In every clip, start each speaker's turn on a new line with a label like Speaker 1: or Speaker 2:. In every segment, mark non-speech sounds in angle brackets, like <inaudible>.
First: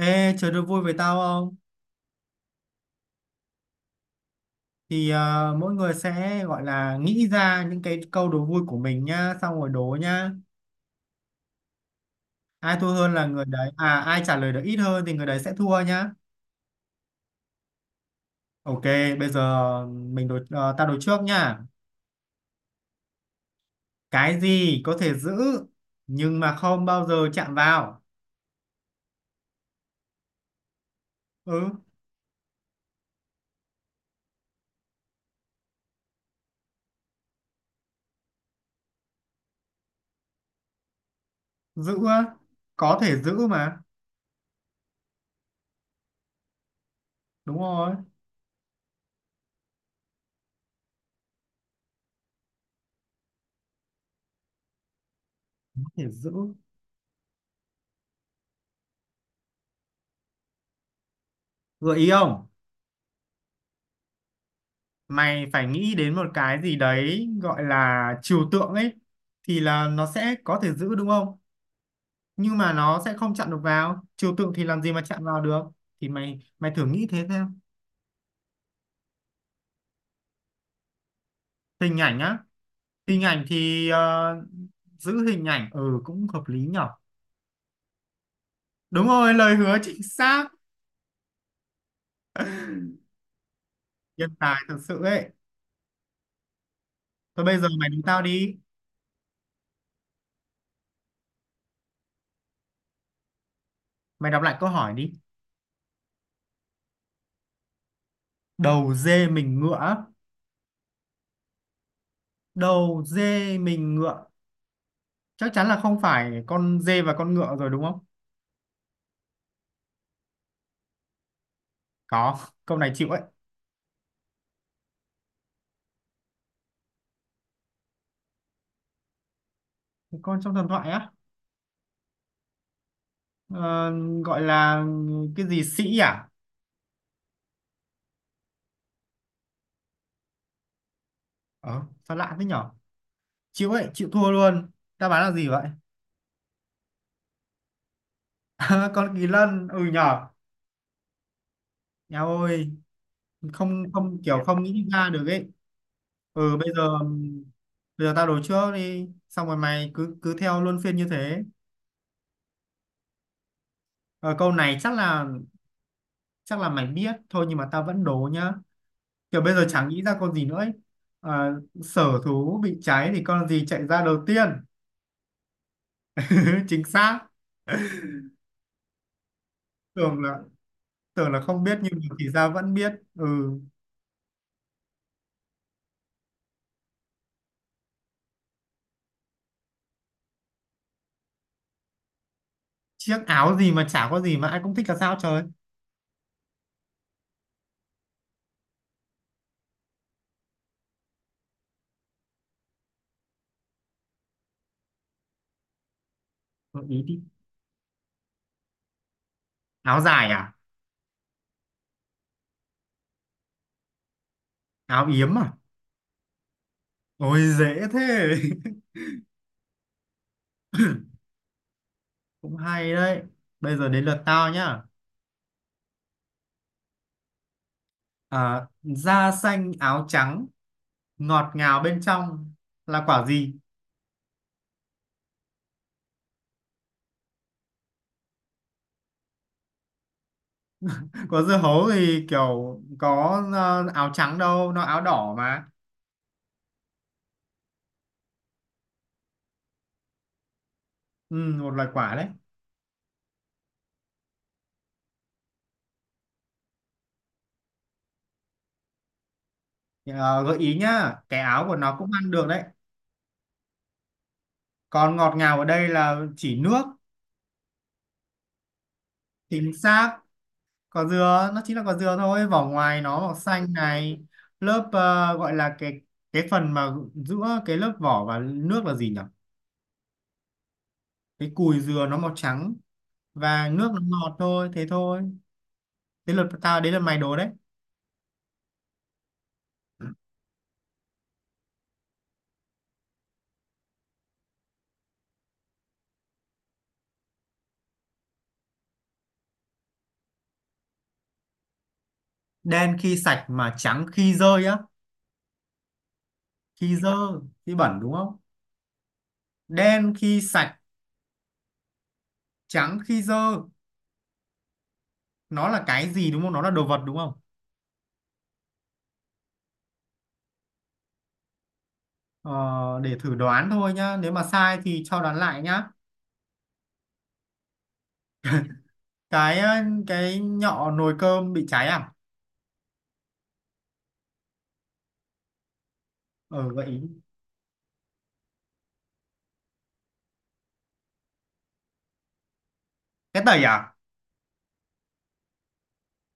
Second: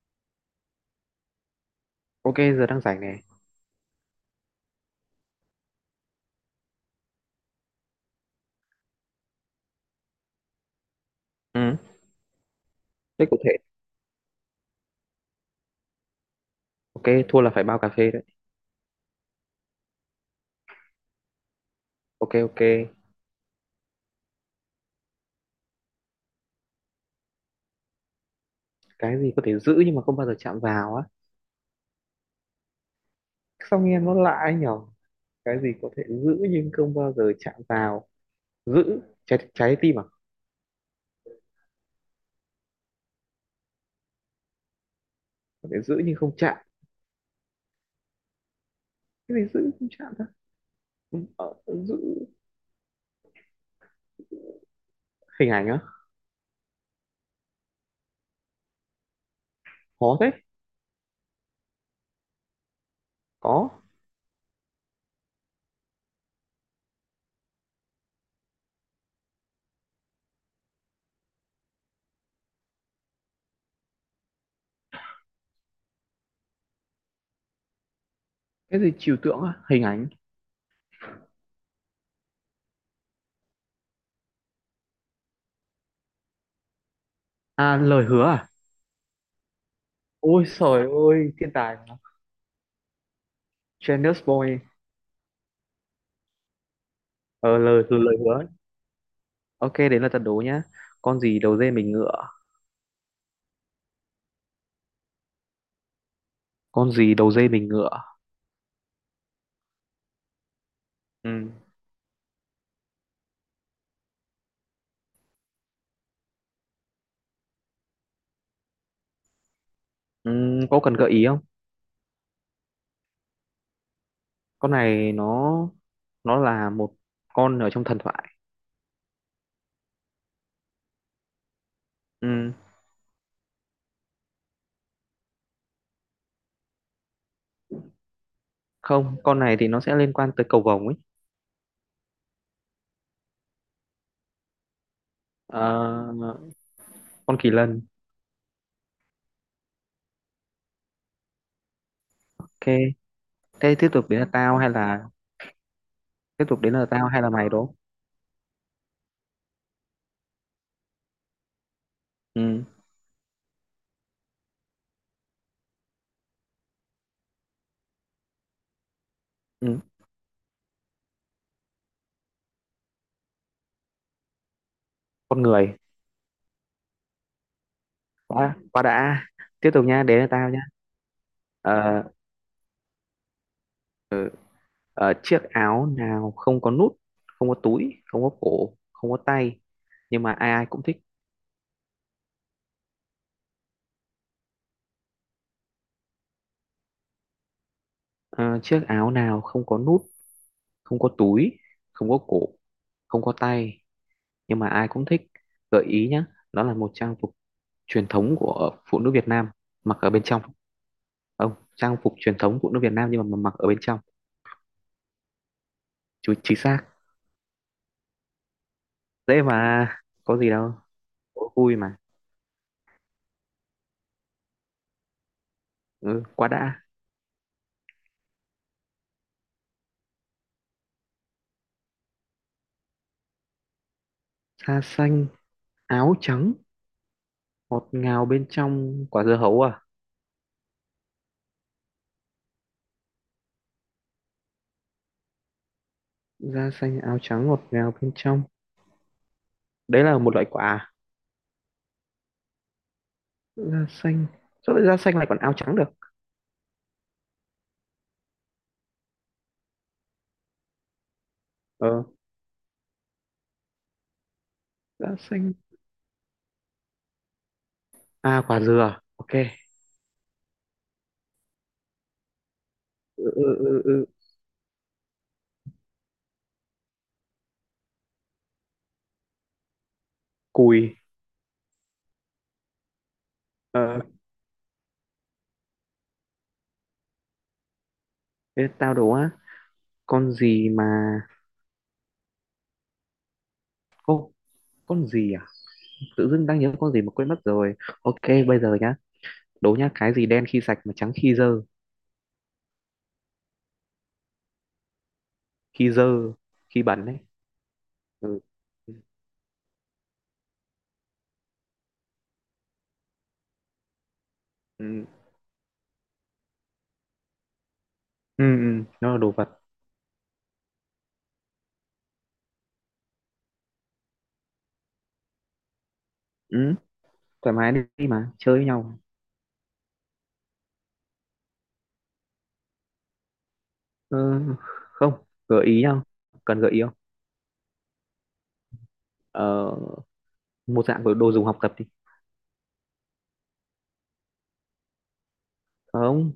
Speaker 1: Ê, chơi đố vui với tao không?
Speaker 2: Ok, giờ đang rảnh này.
Speaker 1: Thì à, mỗi người sẽ gọi là nghĩ ra những cái câu đố vui của mình nhá, xong rồi đố nhá.
Speaker 2: Ừ.
Speaker 1: Ai thua hơn
Speaker 2: Thế
Speaker 1: là
Speaker 2: cụ
Speaker 1: người
Speaker 2: thể.
Speaker 1: đấy, à ai trả lời được ít hơn thì người đấy sẽ thua nhá.
Speaker 2: Ok, thua là phải bao cà phê đấy.
Speaker 1: Ok, bây giờ mình đố, tao đố trước nhá.
Speaker 2: Ok ok.
Speaker 1: Cái gì có thể giữ nhưng mà không bao giờ chạm vào?
Speaker 2: Cái gì có thể giữ nhưng mà không bao giờ chạm vào á.
Speaker 1: Ừ,
Speaker 2: Sao nghe nó lạ ấy nhở? Cái gì có thể giữ nhưng không bao giờ chạm vào. Giữ trái trái tim à?
Speaker 1: giữ á, có thể giữ mà,
Speaker 2: Có thể giữ nhưng không chạm.
Speaker 1: đúng rồi,
Speaker 2: Cái gì giữ không chạm ta? Ừ, giữ hình ảnh á?
Speaker 1: có thể giữ.
Speaker 2: Khó thế.
Speaker 1: Gợi ý không?
Speaker 2: Có.
Speaker 1: Mày phải nghĩ đến một cái gì đấy gọi là trừu tượng ấy, thì là nó sẽ có thể giữ đúng không, nhưng mà nó sẽ không chặn được vào, trừu tượng thì làm gì mà chặn vào được. Thì mày mày thử nghĩ thế xem.
Speaker 2: Cái gì trừu tượng á? Hình ảnh.
Speaker 1: Hình ảnh á, hình ảnh thì giữ hình ảnh, ừ cũng hợp lý nhở.
Speaker 2: À, lời hứa à?
Speaker 1: Đúng rồi, lời hứa, chính
Speaker 2: Ôi
Speaker 1: xác.
Speaker 2: trời ơi, thiên tài mà. Genius
Speaker 1: Nhân tài
Speaker 2: boy.
Speaker 1: thật sự ấy. Thôi bây
Speaker 2: Ờ
Speaker 1: giờ
Speaker 2: lời
Speaker 1: mày đứng
Speaker 2: lời
Speaker 1: tao
Speaker 2: hứa.
Speaker 1: đi.
Speaker 2: Ok, đến là trận đố nhá. Con gì đầu dê mình ngựa?
Speaker 1: Mày đọc lại câu hỏi đi.
Speaker 2: Con gì đầu dê mình ngựa.
Speaker 1: Đầu dê mình ngựa á.
Speaker 2: Ừ.
Speaker 1: Đầu dê mình ngựa, chắc chắn là không phải con dê và con ngựa rồi đúng không.
Speaker 2: Ừ, có cần gợi ý không?
Speaker 1: Có, câu này chịu ấy.
Speaker 2: Con này nó là một con ở trong thần thoại.
Speaker 1: Con trong thần thoại á.
Speaker 2: Ừ.
Speaker 1: Ờ, gọi là cái gì sĩ à.
Speaker 2: Không, con này thì nó sẽ liên quan tới cầu vồng ấy.
Speaker 1: ờ Sao lạ thế nhở. Chịu ấy, chịu thua luôn. Đáp án là gì vậy.
Speaker 2: Ờ, con kỳ lân.
Speaker 1: <laughs> Con kỳ lân, ừ nhở. Eo
Speaker 2: Ok,
Speaker 1: ơi.
Speaker 2: thế
Speaker 1: Không, không, kiểu không nghĩ ra được ấy.
Speaker 2: tiếp
Speaker 1: Ừ,
Speaker 2: tục
Speaker 1: bây
Speaker 2: đến là
Speaker 1: giờ
Speaker 2: tao hay là mày đúng không?
Speaker 1: bây giờ tao đố trước đi, xong rồi mày cứ cứ theo luân phiên như thế.
Speaker 2: Ừ.
Speaker 1: Ờ, câu này chắc là mày biết thôi, nhưng mà tao vẫn đố nhá. Kiểu bây giờ
Speaker 2: Ừ.
Speaker 1: chẳng nghĩ ra con gì nữa ấy. Sở thú bị cháy thì con gì chạy ra đầu tiên.
Speaker 2: Con người.
Speaker 1: <laughs> Chính xác.
Speaker 2: Quá quá đã. Tiếp tục nha, đến
Speaker 1: tưởng
Speaker 2: là
Speaker 1: là
Speaker 2: tao nha.
Speaker 1: tưởng là không biết nhưng
Speaker 2: Ờ,
Speaker 1: mà thì ra vẫn biết, ừ.
Speaker 2: ờ, chiếc áo nào không có nút, không có túi, không có cổ, không có tay nhưng mà ai ai cũng thích.
Speaker 1: Chiếc áo gì mà chả có gì mà ai cũng thích là sao trời.
Speaker 2: Ờ, chiếc áo nào không có nút, không có túi, không có cổ, không có tay nhưng mà ai cũng thích. Gợi ý nhé, đó là
Speaker 1: Gợi
Speaker 2: một
Speaker 1: ý
Speaker 2: trang
Speaker 1: đi.
Speaker 2: phục truyền thống của phụ nữ Việt Nam, mặc
Speaker 1: Áo
Speaker 2: ở bên
Speaker 1: dài
Speaker 2: trong.
Speaker 1: à?
Speaker 2: Không, trang phục truyền thống phụ nữ Việt Nam nhưng mà mặc ở bên trong.
Speaker 1: Áo yếm à?
Speaker 2: Chú, chính xác.
Speaker 1: Ôi dễ thế.
Speaker 2: Dễ mà, có gì đâu. Đố vui mà.
Speaker 1: <laughs> Cũng hay đấy. Bây giờ đến lượt tao nhá.
Speaker 2: Ừ, quá đã.
Speaker 1: À, da xanh áo trắng, ngọt ngào bên trong, là quả gì?
Speaker 2: Da xanh, áo trắng, ngọt ngào bên trong, quả dưa hấu à?
Speaker 1: <laughs> Có dưa hấu thì kiểu có áo trắng đâu, nó áo đỏ mà.
Speaker 2: Da xanh, áo trắng, ngọt ngào bên trong. Đấy là một loại quả à?
Speaker 1: Ừ, một loài quả đấy.
Speaker 2: Da xanh. Sao lại da xanh lại còn áo trắng được?
Speaker 1: Ờ, gợi ý nhá, cái áo của nó
Speaker 2: Ờ,
Speaker 1: cũng ăn được đấy. Còn
Speaker 2: da
Speaker 1: ngọt
Speaker 2: xanh.
Speaker 1: ngào ở đây là chỉ nước.
Speaker 2: À, quả dừa, ok.
Speaker 1: Chính xác. Quả dừa nó chính là quả dừa thôi, vỏ ngoài nó
Speaker 2: Ừ,
Speaker 1: màu
Speaker 2: ừ,
Speaker 1: xanh
Speaker 2: ừ, ừ.
Speaker 1: này. Lớp gọi là cái phần mà giữa cái lớp vỏ và nước là gì nhỉ.
Speaker 2: Cùi.
Speaker 1: Cái cùi dừa nó màu trắng, và nước nó
Speaker 2: Ờ,
Speaker 1: ngọt thôi, thế thôi. Thế lượt tao đấy, là mày đố đấy.
Speaker 2: thế tao đố á, con gì mà... Ô, con gì à? Tự dưng đang nhớ con gì mà quên mất rồi. Ok, bây giờ nhá. Đố nhá, cái gì đen khi sạch mà trắng khi dơ.
Speaker 1: Đen khi sạch mà trắng khi rơi á.
Speaker 2: Khi dơ, khi
Speaker 1: Khi
Speaker 2: bẩn
Speaker 1: dơ,
Speaker 2: đấy.
Speaker 1: khi bẩn đúng không.
Speaker 2: Ừ. Ừ,
Speaker 1: Đen khi sạch, trắng khi dơ.
Speaker 2: ừ,
Speaker 1: Nó là cái gì đúng không, nó là đồ vật đúng không.
Speaker 2: ừ, ừ, nó là đồ vật.
Speaker 1: Ờ, để thử đoán thôi nhá, nếu mà sai thì cho đoán lại nhá.
Speaker 2: Ừ, thoải mái đi mà, chơi với nhau.
Speaker 1: Cái ờ, cái nhọ nồi cơm bị cháy à?
Speaker 2: Ừ, không, gợi ý nhau. Cần
Speaker 1: Ờ
Speaker 2: gợi ý không?
Speaker 1: vậy.
Speaker 2: Ờ, một dạng của đồ dùng học tập đi.
Speaker 1: Cái tẩy à?
Speaker 2: Không,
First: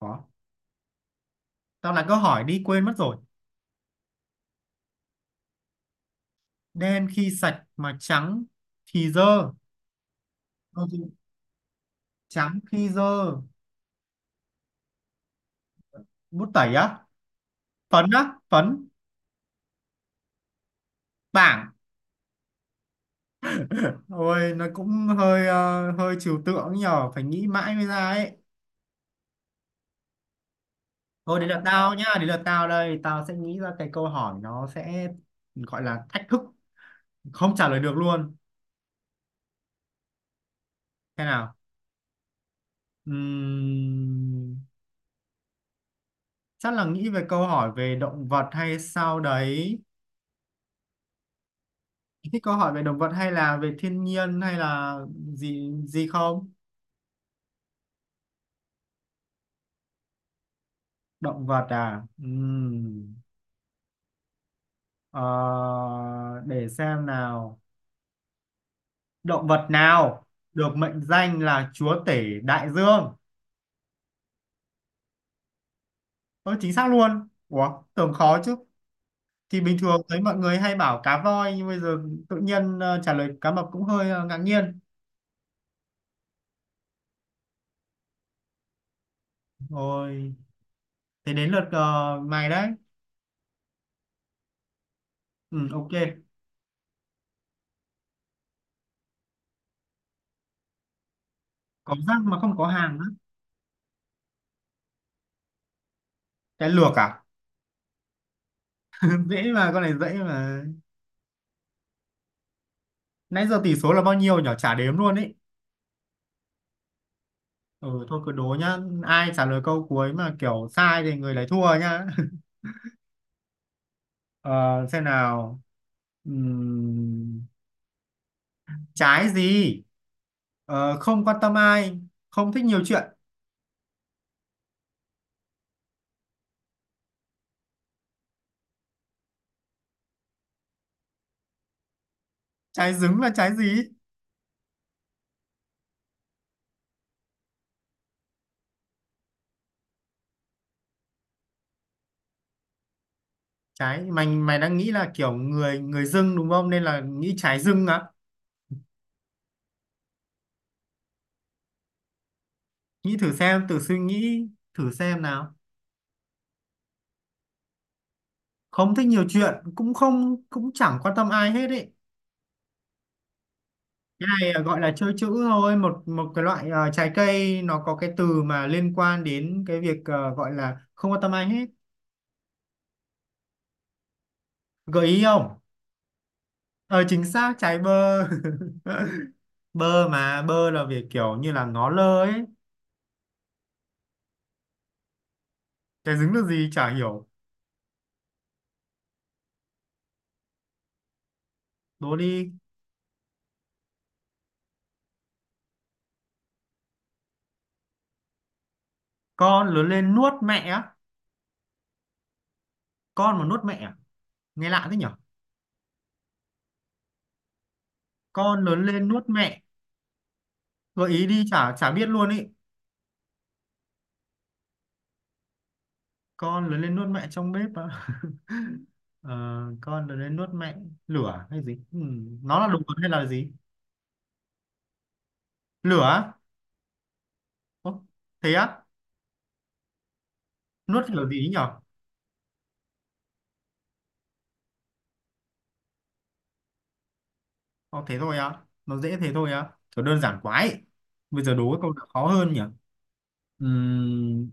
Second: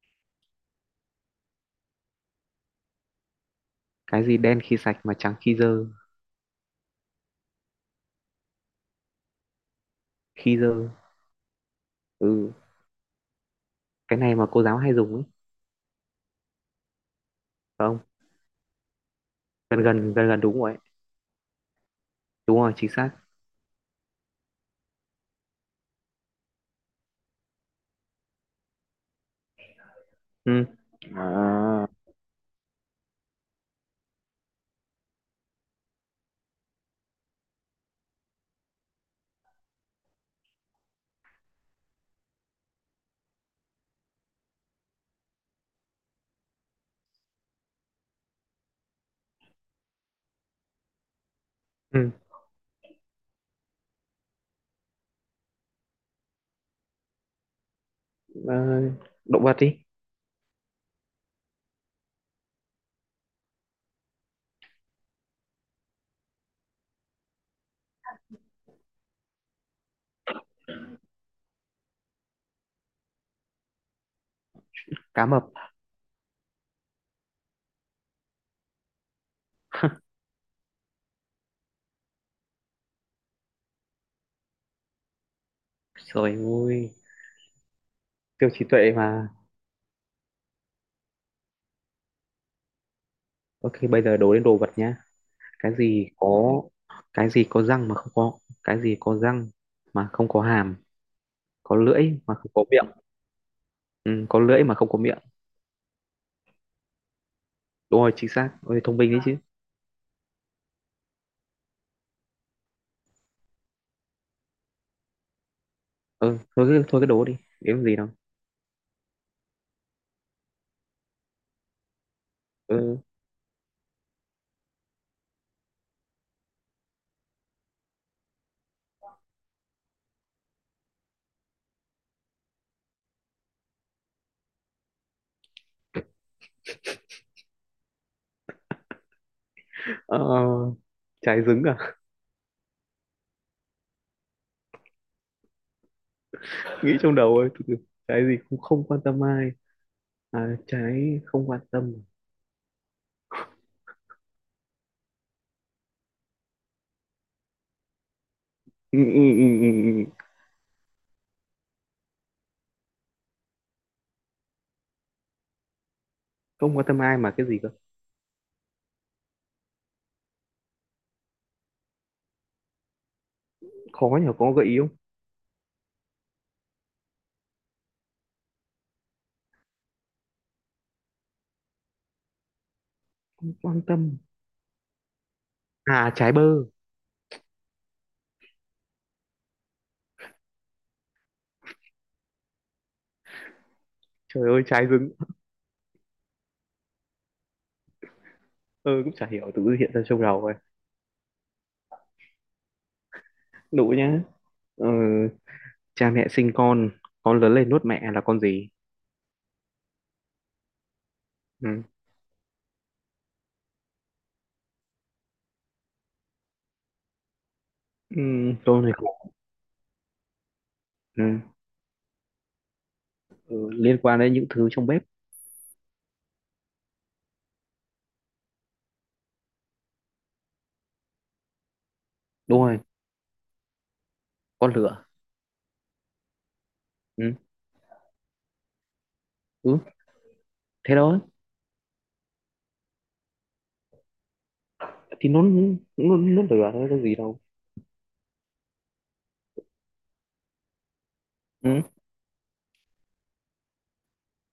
Speaker 1: Có. Tao lại có hỏi đi quên mất rồi.
Speaker 2: cái gì đen khi sạch mà trắng khi dơ.
Speaker 1: Đen khi sạch mà trắng thì dơ.
Speaker 2: Khi
Speaker 1: Ờ,
Speaker 2: dơ,
Speaker 1: thì
Speaker 2: ừ.
Speaker 1: Trắng khi dơ.
Speaker 2: Cái này mà cô giáo hay dùng ấy
Speaker 1: Bút tẩy á?
Speaker 2: phải không?
Speaker 1: Phấn á? Phấn.
Speaker 2: Gần gần gần gần đúng rồi ấy.
Speaker 1: Bảng.
Speaker 2: Đúng rồi, chính xác.
Speaker 1: Ôi nó cũng hơi trừu tượng nhờ. Phải nghĩ mãi mới ra ấy.
Speaker 2: Ừ. À.
Speaker 1: Thôi đấy là tao nhá. Đấy là tao đây. Tao sẽ nghĩ ra cái câu hỏi nó sẽ gọi là thách thức. Không trả lời được luôn. Thế nào? Ừm, chắc là nghĩ về câu hỏi về động vật hay sao đấy.
Speaker 2: Ừ.
Speaker 1: Thích câu hỏi về động vật hay là về thiên nhiên hay là gì gì không?
Speaker 2: ờ, Động vật đi.
Speaker 1: Động vật à? Ờ, để xem nào. Động vật nào được mệnh danh là chúa tể đại dương?
Speaker 2: Cá mập.
Speaker 1: Ơ chính xác luôn. Ủa, tưởng khó chứ. Thì bình thường thấy mọi người hay bảo cá voi, nhưng bây giờ tự nhiên trả lời cá mập cũng hơi ngạc nhiên.
Speaker 2: Rồi, ôi siêu trí tuệ mà.
Speaker 1: Rồi, thế đến lượt mày đấy.
Speaker 2: Ok, bây giờ đố đến đồ vật nhá.
Speaker 1: Ừ,
Speaker 2: cái
Speaker 1: ok.
Speaker 2: gì có cái gì có răng mà không có cái gì có răng mà không có hàm, có
Speaker 1: Có
Speaker 2: lưỡi
Speaker 1: răng
Speaker 2: mà
Speaker 1: mà
Speaker 2: không
Speaker 1: không
Speaker 2: có
Speaker 1: có hàm
Speaker 2: miệng.
Speaker 1: á.
Speaker 2: Ừ, có lưỡi mà không có miệng.
Speaker 1: Cái lược à?
Speaker 2: Đúng rồi, chính xác, ôi thông minh đấy
Speaker 1: <laughs>
Speaker 2: chứ.
Speaker 1: Dễ mà, con này dễ mà. Nãy giờ tỷ số là bao nhiêu nhỉ? Chả đếm luôn ý.
Speaker 2: Ừ, thôi cứ đố đi, kiếm gì
Speaker 1: Ừ
Speaker 2: đâu.
Speaker 1: thôi cứ đố nhá. Ai trả lời câu cuối mà kiểu sai thì người đấy thua nhá. <laughs>
Speaker 2: Ừ.
Speaker 1: Ờ, xem nào. Ừm, trái gì? Không quan tâm ai, không thích nhiều chuyện.
Speaker 2: ờ, Trái trứng à?
Speaker 1: Trái dứng là trái gì?
Speaker 2: <laughs> Nghĩ trong đầu ơi, từ từ. Cái gì cũng không quan tâm ai. À, trái không quan tâm.
Speaker 1: Trái mày mày đang nghĩ là kiểu người người dưng đúng không? Nên là nghĩ trái dưng á.
Speaker 2: Ừ, ừ, ừ, ừ, ừ.
Speaker 1: Nghĩ thử xem, thử suy nghĩ thử xem nào.
Speaker 2: Không quan tâm ai mà cái gì cơ?
Speaker 1: Không thích nhiều chuyện, cũng không, cũng chẳng quan tâm ai hết ý.
Speaker 2: Khó
Speaker 1: Cái
Speaker 2: nhỉ, có
Speaker 1: này là
Speaker 2: gợi ý
Speaker 1: gọi
Speaker 2: không?
Speaker 1: là chơi chữ thôi, một một cái loại trái cây nó có cái từ mà liên quan đến cái việc gọi là không quan tâm ai hết.
Speaker 2: Không quan tâm.
Speaker 1: Gợi ý không?
Speaker 2: À, trái bơ.
Speaker 1: Ờ chính xác, trái bơ. <laughs> Bơ mà, bơ là việc kiểu như là ngó lơ ấy.
Speaker 2: Trời ơi, trái dứng.
Speaker 1: Cái dính được gì chả hiểu.
Speaker 2: Ừ, cũng chả hiểu, tự hiện ra trong đầu rồi.
Speaker 1: Đố đi.
Speaker 2: Đủ nhá. Ừ, cha mẹ sinh con lớn lên nuốt mẹ là con gì.
Speaker 1: Con lớn lên nuốt mẹ á.
Speaker 2: Ừ.
Speaker 1: Con mà nuốt mẹ à? Nghe lạ thế nhở.
Speaker 2: Ừ,
Speaker 1: Con
Speaker 2: câu
Speaker 1: lớn
Speaker 2: này
Speaker 1: lên nuốt
Speaker 2: khổ.
Speaker 1: mẹ. Gợi ý
Speaker 2: Ừ.
Speaker 1: đi, chả chả biết luôn ý.
Speaker 2: Ừ, liên quan đến những thứ trong bếp.
Speaker 1: Con lớn lên nuốt mẹ trong bếp á. Ờ, con lớn lên nuốt mẹ, lửa hay gì nó
Speaker 2: Đúng
Speaker 1: là đồ
Speaker 2: rồi,
Speaker 1: vật hay là gì.
Speaker 2: con lửa.
Speaker 1: Lửa.
Speaker 2: Ừ.
Speaker 1: Ồ, thế á.
Speaker 2: Ừ. Thế
Speaker 1: Nuốt
Speaker 2: đó.
Speaker 1: lửa gì ấy nhở.
Speaker 2: Thì nó lửa thôi, có gì đâu.
Speaker 1: Ồ, thế thôi á, nó dễ thế thôi á, kiểu đơn giản quá ấy. Bây giờ đố cái
Speaker 2: Ừ.
Speaker 1: câu nào khó hơn nhỉ. Ừm,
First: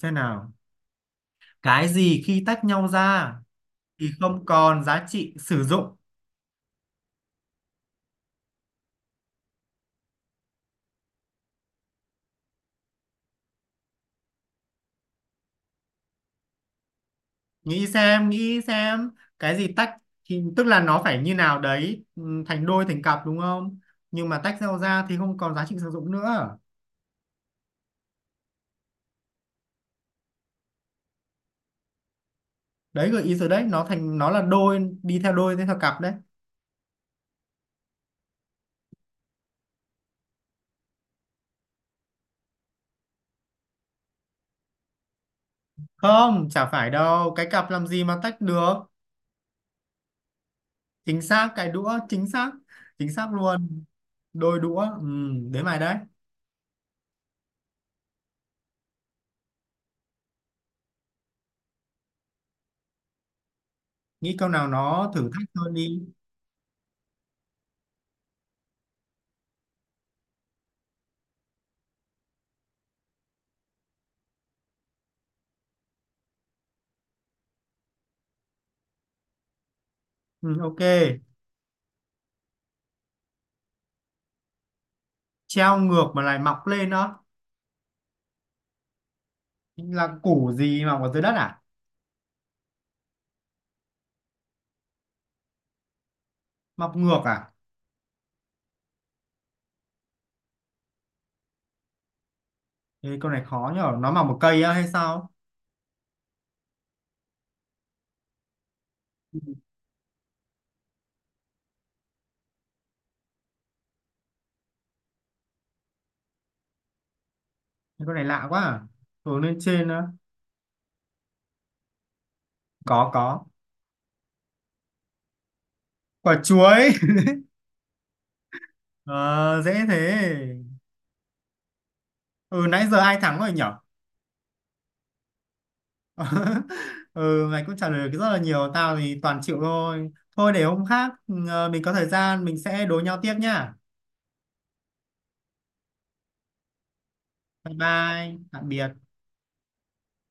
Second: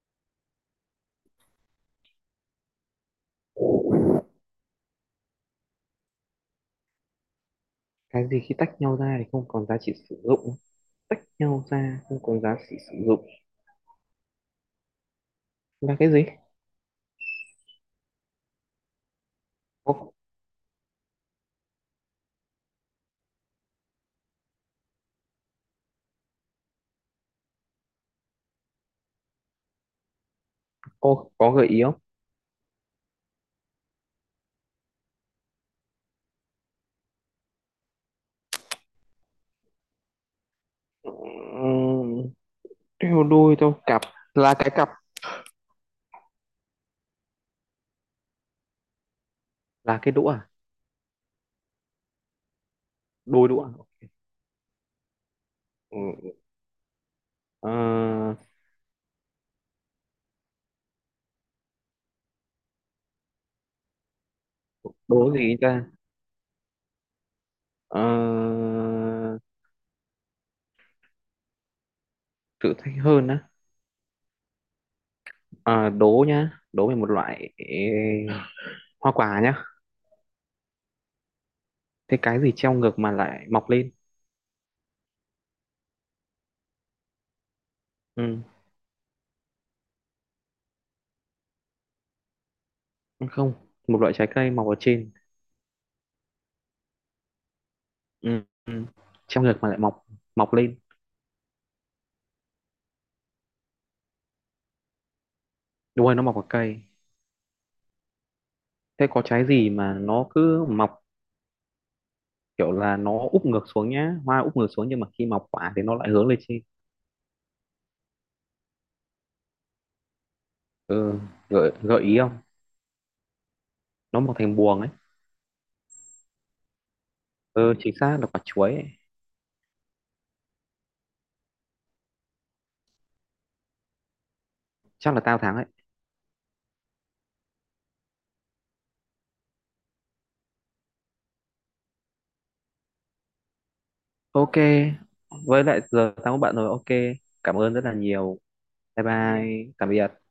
Speaker 1: xem nào. Cái gì khi tách nhau ra thì không còn giá trị sử dụng.
Speaker 2: Cái gì khi tách nhau ra thì không còn giá trị sử dụng. Nhau ra không có giá trị sử dụng là cái gì?
Speaker 1: Nghĩ xem, nghĩ xem. Cái gì tách
Speaker 2: Có.
Speaker 1: thì tức là nó phải như nào đấy, thành đôi thành cặp đúng không. Nhưng mà tách nhau ra thì không còn giá trị sử dụng nữa.
Speaker 2: Có gợi ý không?
Speaker 1: Đấy gợi ý rồi đấy, nó thành nó là đôi, đi theo đôi đi theo cặp đấy.
Speaker 2: Ừm, theo đôi theo cặp. Là cái cặp.
Speaker 1: Không, chả phải đâu, cái cặp làm gì mà tách được.
Speaker 2: Là cái đũa à?
Speaker 1: Chính xác, cái đũa, chính xác. Chính xác
Speaker 2: Đôi đũa à?
Speaker 1: luôn. Đôi đũa, ừ, đến mày đấy.
Speaker 2: Ừ, ờ,
Speaker 1: Nghĩ câu nào nó thử
Speaker 2: đố
Speaker 1: thách
Speaker 2: gì
Speaker 1: hơn
Speaker 2: ta.
Speaker 1: đi.
Speaker 2: Ờ, thử thách hơn á. À, đố nhá, đố về một loại hoa quả nhá.
Speaker 1: Ừ, ok.
Speaker 2: Thế cái gì treo ngược mà lại mọc lên?
Speaker 1: Treo ngược mà lại mọc lên đó.
Speaker 2: Ừ.
Speaker 1: Là củ gì mọc ở dưới đất à?
Speaker 2: Không, một loại trái cây mọc ở trên.
Speaker 1: Mọc ngược à?
Speaker 2: Ừ. Ừ. Treo ngược mà lại mọc, mọc lên.
Speaker 1: Ê, câu này khó nhở, nó mọc một cây á hay sao.
Speaker 2: Đúng rồi, nó mọc ở cây. Thế có trái gì mà nó cứ mọc kiểu là nó úp ngược xuống nhá, hoa úp ngược xuống nhưng mà khi mọc quả thì nó lại hướng lên trên.
Speaker 1: Câu này lạ quá à. Hướng lên trên á.
Speaker 2: Ừ, gợi gợi ý không?
Speaker 1: Có, có.
Speaker 2: Nó mọc thành buồng ấy.
Speaker 1: Quả chuối. <laughs>
Speaker 2: Ừ, chính xác là quả chuối ấy.
Speaker 1: Ờ, dễ thế. Ừ nãy giờ ai thắng rồi nhở.
Speaker 2: Chắc là tao thắng ấy.
Speaker 1: <laughs> Ừ mày cũng trả lời được rất là nhiều, tao thì toàn chịu thôi. Thôi để hôm khác, mình có thời gian mình sẽ đối nhau tiếp nhá.
Speaker 2: Ok, với lại giờ tao có bạn rồi. Ok, cảm
Speaker 1: Bye
Speaker 2: ơn rất là
Speaker 1: bye,
Speaker 2: nhiều.
Speaker 1: tạm
Speaker 2: Bye
Speaker 1: biệt.
Speaker 2: bye, tạm biệt.